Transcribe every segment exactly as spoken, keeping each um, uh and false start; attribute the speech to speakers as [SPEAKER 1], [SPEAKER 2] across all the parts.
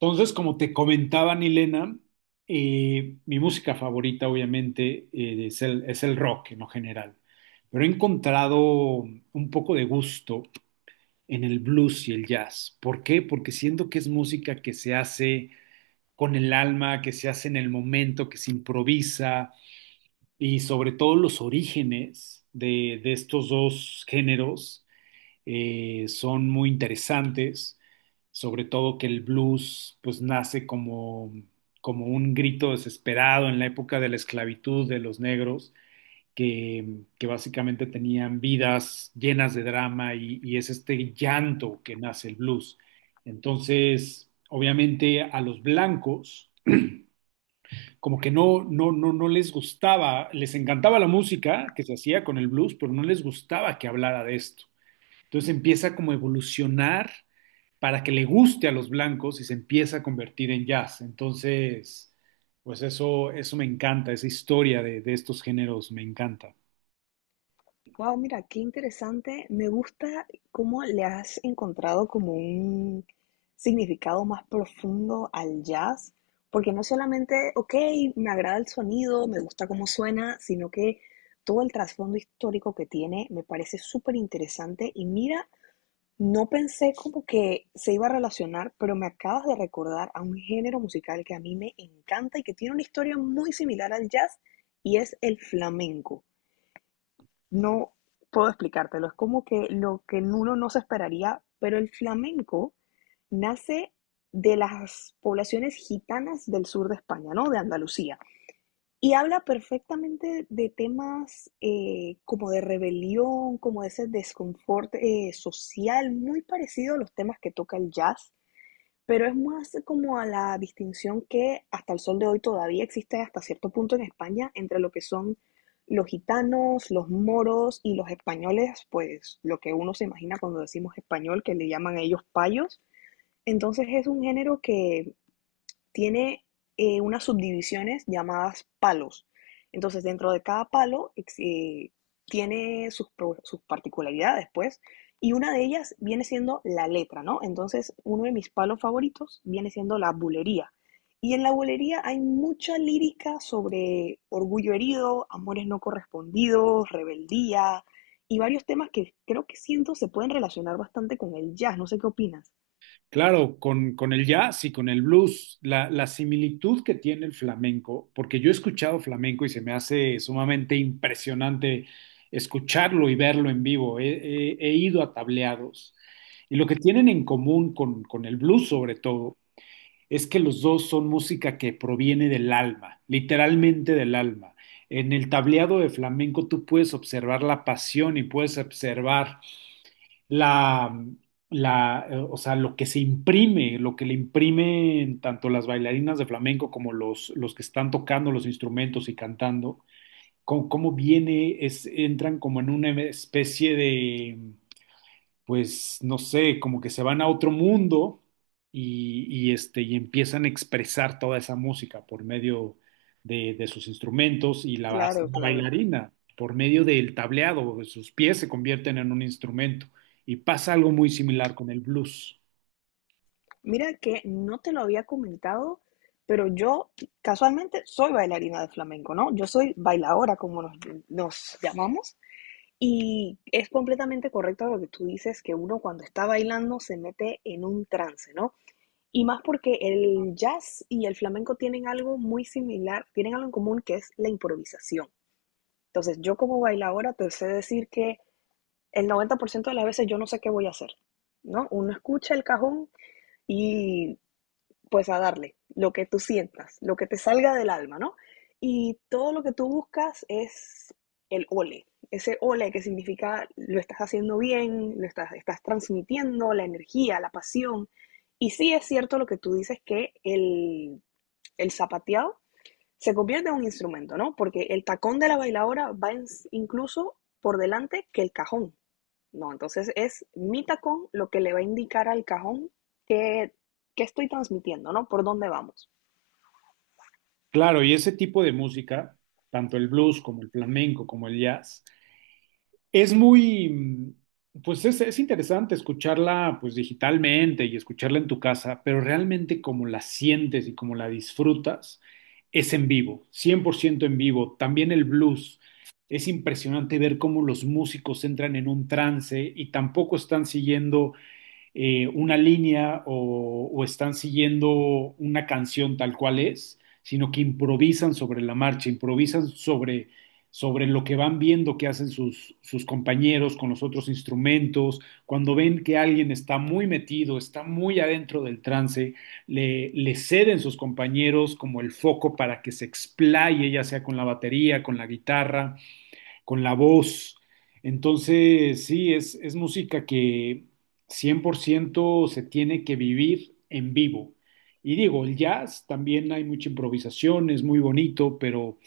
[SPEAKER 1] Entonces, como te comentaba Nilena, eh, mi música favorita obviamente eh, es el, es el rock en lo general, pero he encontrado un poco de gusto en el blues y el jazz. ¿Por qué? Porque siento que es música que se hace con el alma, que se hace en el momento, que se improvisa y sobre todo los orígenes de, de estos dos géneros eh, son muy interesantes, sobre todo que el blues pues nace como, como un grito desesperado en la época de la esclavitud de los negros, que, que básicamente tenían vidas llenas de drama y, y es este llanto que nace el blues. Entonces, obviamente a los blancos como que no, no, no, no les gustaba, les encantaba la música que se hacía con el blues, pero no les gustaba que hablara de esto. Entonces empieza como a evolucionar para que le guste a los blancos y se empieza a convertir en jazz. Entonces, pues eso, eso me encanta, esa historia de, de estos géneros me encanta.
[SPEAKER 2] Wow, mira, qué interesante. Me gusta cómo le has encontrado como un significado más profundo al jazz, porque no solamente, ok, me agrada el sonido, me gusta cómo suena, sino que todo el trasfondo histórico que tiene me parece súper interesante. Y mira, no pensé como que se iba a relacionar, pero me acabas de recordar a un género musical que a mí me encanta y que tiene una historia muy similar al jazz, y es el flamenco. No puedo explicártelo, es como que lo que uno no se esperaría, pero el flamenco nace de las poblaciones gitanas del sur de España, ¿no? De Andalucía. Y habla perfectamente de temas eh, como de rebelión, como de ese desconfort eh, social, muy parecido a los temas que toca el jazz, pero es más como a la distinción que hasta el sol de hoy todavía existe hasta cierto punto en España entre lo que son los gitanos, los moros y los españoles, pues lo que uno se imagina cuando decimos español, que le llaman a ellos payos. Entonces es un género que tiene eh, unas subdivisiones llamadas palos. Entonces, dentro de cada palo eh, tiene sus, sus, particularidades, pues, y una de ellas viene siendo la letra, ¿no? Entonces, uno de mis palos favoritos viene siendo la bulería. Y en la bulería hay mucha lírica sobre orgullo herido, amores no correspondidos, rebeldía y varios temas que creo que siento se pueden relacionar bastante con el jazz. No sé qué opinas.
[SPEAKER 1] Claro, con, con el jazz y con el blues, la, la similitud que tiene el flamenco, porque yo he escuchado flamenco y se me hace sumamente impresionante escucharlo y verlo en vivo. He, he- he ido a tableados y lo que tienen en común con, con el blues sobre todo es que los dos son música que proviene del alma, literalmente del alma. En el tableado de flamenco tú puedes observar la pasión y puedes observar la, la, eh, o sea, lo que se imprime, lo que le imprimen tanto las bailarinas de flamenco como los, los que están tocando los instrumentos y cantando, cómo, cómo viene, es, entran como en una especie de pues no sé, como que se van a otro mundo y, y, este, y empiezan a expresar toda esa música por medio de, de sus instrumentos y la hace
[SPEAKER 2] Claro,
[SPEAKER 1] una
[SPEAKER 2] claro.
[SPEAKER 1] bailarina, por medio del tableado, sus pies se convierten en un instrumento y pasa algo muy similar con el blues.
[SPEAKER 2] Mira que no te lo había comentado, pero yo casualmente soy bailarina de flamenco, ¿no? Yo soy bailadora, como nos, nos llamamos, y es completamente correcto lo que tú dices, que uno cuando está bailando se mete en un trance, ¿no? Y más porque el jazz y el flamenco tienen algo muy similar, tienen algo en común que es la improvisación. Entonces, yo como bailadora te sé decir que el noventa por ciento de las veces yo no sé qué voy a hacer, ¿no? Uno escucha el cajón y pues a darle lo que tú sientas, lo que te salga del alma, ¿no? Y todo lo que tú buscas es el ole, ese ole que significa lo estás haciendo bien, lo estás, estás transmitiendo, la energía, la pasión. Y sí es cierto lo que tú dices que el, el zapateado se convierte en un instrumento, ¿no? Porque el tacón de la bailadora va en- incluso por delante que el cajón. No, entonces es mi tacón lo que le va a indicar al cajón que, que estoy transmitiendo, ¿no? Por dónde vamos.
[SPEAKER 1] Claro, y ese tipo de música, tanto el blues como el flamenco, como el jazz, es muy, pues es, es interesante escucharla pues digitalmente y escucharla en tu casa, pero realmente como la sientes y como la disfrutas es en vivo, cien por ciento en vivo. También el blues. Es impresionante ver cómo los músicos entran en un trance y tampoco están siguiendo eh, una línea o, o están siguiendo una canción tal cual es, sino que improvisan sobre la marcha, improvisan sobre sobre lo que van viendo que hacen sus, sus, compañeros con los otros instrumentos, cuando ven que alguien está muy metido, está muy adentro del trance, le, le, ceden sus compañeros como el foco para que se explaye, ya sea con la batería, con la guitarra, con la voz. Entonces, sí, es, es música que cien por ciento se tiene que vivir en vivo. Y digo, el jazz también hay mucha improvisación, es muy bonito, pero,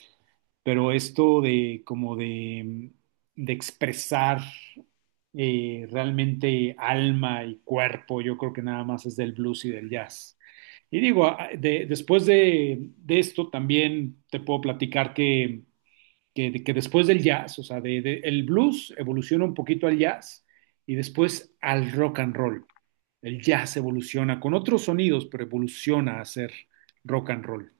[SPEAKER 1] pero esto de como de, de expresar eh, realmente alma y cuerpo, yo creo que nada más es del blues y del jazz. Y digo, a- de- después de, de esto también te puedo platicar que que, que después del jazz, o sea, de, de, el blues evoluciona un poquito al jazz y después al rock and roll. El jazz evoluciona con otros sonidos, pero evoluciona a ser rock and roll.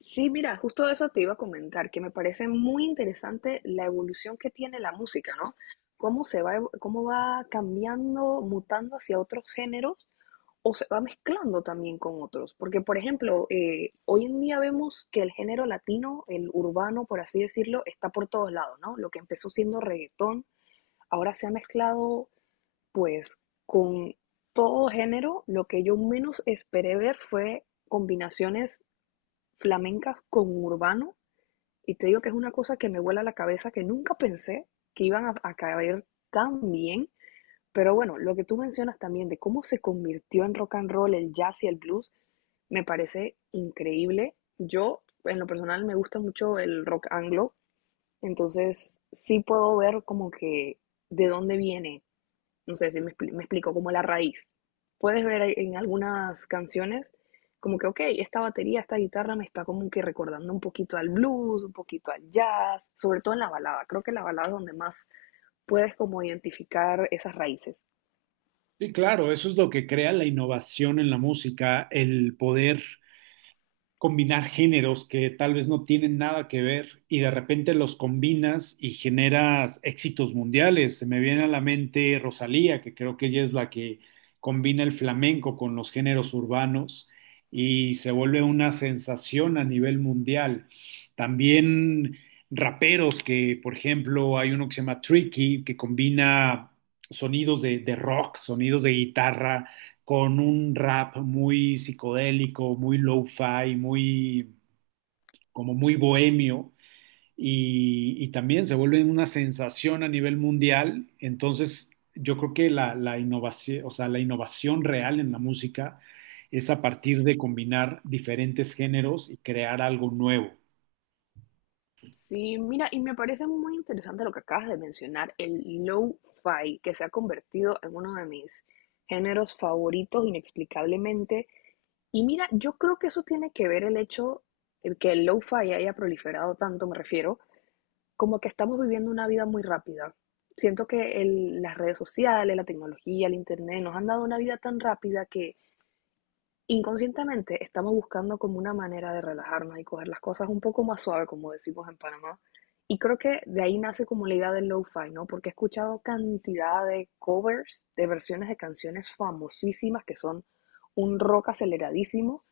[SPEAKER 2] Sí, mira, justo eso te iba a comentar, que me parece muy interesante la evolución que tiene la música, ¿no? Cómo se va, evo- cómo va cambiando, mutando hacia otros géneros o se va mezclando también con otros. Porque, por ejemplo, eh, hoy en día vemos que el género latino, el urbano, por así decirlo, está por todos lados, ¿no? Lo que empezó siendo reggaetón, ahora se ha mezclado pues con todo género, lo que yo menos esperé ver fue combinaciones flamencas con urbano. Y te digo que es una cosa que me vuela la cabeza, que nunca pensé que iban a, a caer tan bien. Pero bueno, lo que tú mencionas también de cómo se convirtió en rock and roll el jazz y el blues, me parece increíble. Yo, en lo personal, me gusta mucho el rock anglo, entonces sí puedo ver como que de dónde viene no sé si me, expli- me explico, como la raíz. Puedes ver en algunas canciones como que, ok, esta batería, esta guitarra me está como que recordando un poquito al blues, un poquito al jazz, sobre todo en la balada. Creo que la balada es donde más puedes como identificar esas raíces.
[SPEAKER 1] Sí, claro, eso es lo que crea la innovación en la música, el poder combinar géneros que tal vez no tienen nada que ver y de repente los combinas y generas éxitos mundiales. Se me viene a la mente Rosalía, que creo que ella es la que combina el flamenco con los géneros urbanos y se vuelve una sensación a nivel mundial. También raperos que, por ejemplo, hay uno que se llama Tricky, que combina sonidos de, de rock, sonidos de guitarra con un rap muy psicodélico, muy lo-fi, muy, como muy bohemio, y, y también se vuelve una sensación a nivel mundial. Entonces, yo creo que la, la innovación, o sea, la innovación real en la música es a partir de combinar diferentes géneros y crear algo nuevo.
[SPEAKER 2] Sí, mira, y me parece muy interesante lo que acabas de mencionar, el lo-fi, que se ha convertido en uno de mis géneros favoritos inexplicablemente. Y mira, yo creo que eso tiene que ver el hecho de que el lo-fi haya proliferado tanto, me refiero, como que estamos viviendo una vida muy rápida. Siento que el- las redes sociales, la tecnología, el internet nos han dado una vida tan rápida que inconscientemente estamos buscando como una manera de relajarnos y coger las cosas un poco más suave, como decimos en Panamá. Y creo que de ahí nace como la idea del lo-fi, ¿no? Porque he escuchado cantidad de covers, de versiones de canciones famosísimas que son un rock aceleradísimo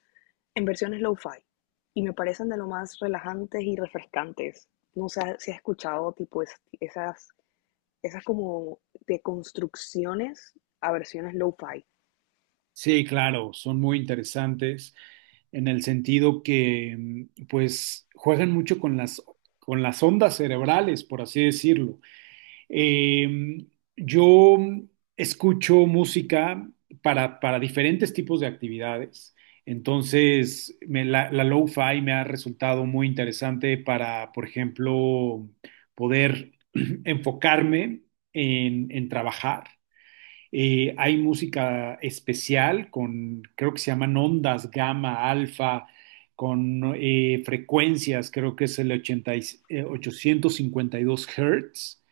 [SPEAKER 2] en versiones lo-fi y me parecen de lo más relajantes y refrescantes. No sé si has escuchado tipo es- esas, esas como de construcciones a versiones lo-fi.
[SPEAKER 1] Sí, claro, son muy interesantes en el sentido que, mm, pues, juegan mucho con las, con las ondas cerebrales, por así decirlo. Eh, yo escucho música para, para diferentes tipos de actividades. Entonces, me- la, la lo-fi me ha resultado muy interesante para, por ejemplo, poder enfocarme en, en trabajar. Eh, hay música especial con, creo que se llaman ondas, gamma, alfa, con eh, frecuencias, creo que es el ochenta y- eh, ochocientos cincuenta y dos Hz,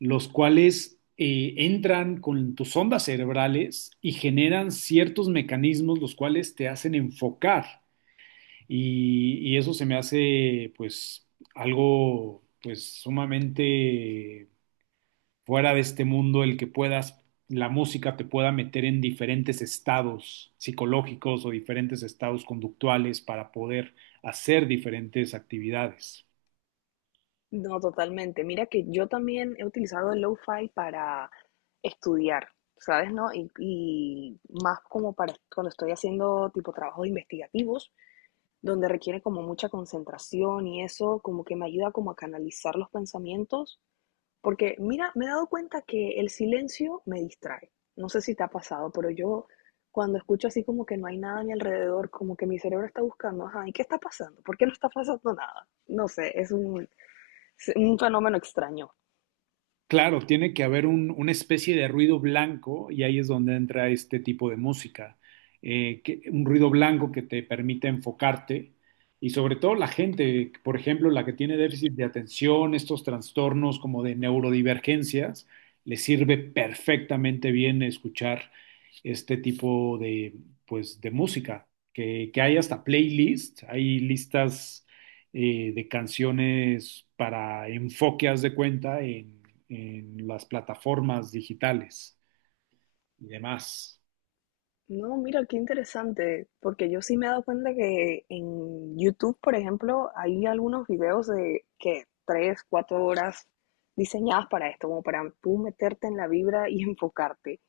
[SPEAKER 1] los cuales eh, entran con tus ondas cerebrales y generan ciertos mecanismos los cuales te hacen enfocar. Y, y eso se me hace pues algo pues sumamente fuera de este mundo el que puedas la música te pueda meter en diferentes estados psicológicos o diferentes estados conductuales para poder hacer diferentes actividades.
[SPEAKER 2] No, totalmente. Mira que yo también he utilizado el lo-fi para estudiar, ¿sabes? ¿No? Y, y más como para cuando estoy haciendo tipo trabajos investigativos, donde requiere como mucha concentración y eso como que me ayuda como a canalizar los pensamientos. Porque mira, me he dado cuenta que el silencio me distrae. No sé si te ha pasado, pero yo cuando escucho así como que no hay nada a mi alrededor, como que mi cerebro está buscando, ajá, ¿y qué está pasando? ¿Por qué no está pasando nada? No sé, es un, es un fenómeno extraño.
[SPEAKER 1] Claro, tiene que haber un- una especie de ruido blanco y ahí es donde entra este tipo de música. Eh, que- un ruido blanco que te permite enfocarte y sobre todo la gente, por ejemplo, la que tiene déficit de atención, estos trastornos como de neurodivergencias, le sirve perfectamente bien escuchar este tipo de, pues, de música, que, que hay hasta playlists, hay listas eh, de canciones para enfoque, haz de cuenta, en, en las plataformas digitales y demás.
[SPEAKER 2] No, mira, qué interesante, porque yo sí me he dado cuenta que en YouTube, por ejemplo, hay algunos videos de que tres, cuatro horas diseñadas para esto, como para tú meterte en la vibra y enfocarte.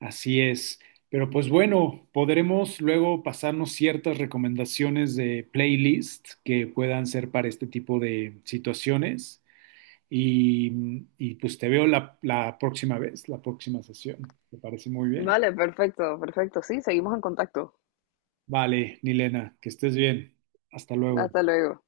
[SPEAKER 1] Así es. Pero pues bueno, podremos luego pasarnos ciertas recomendaciones de playlist que puedan ser para este tipo de situaciones. Y, mm, y, pues te veo la, la próxima vez, la próxima sesión. Me parece muy bien.
[SPEAKER 2] Vale, perfecto, perfecto. Sí, seguimos en contacto.
[SPEAKER 1] Vale, Nilena, que estés bien. Hasta luego.
[SPEAKER 2] Hasta luego.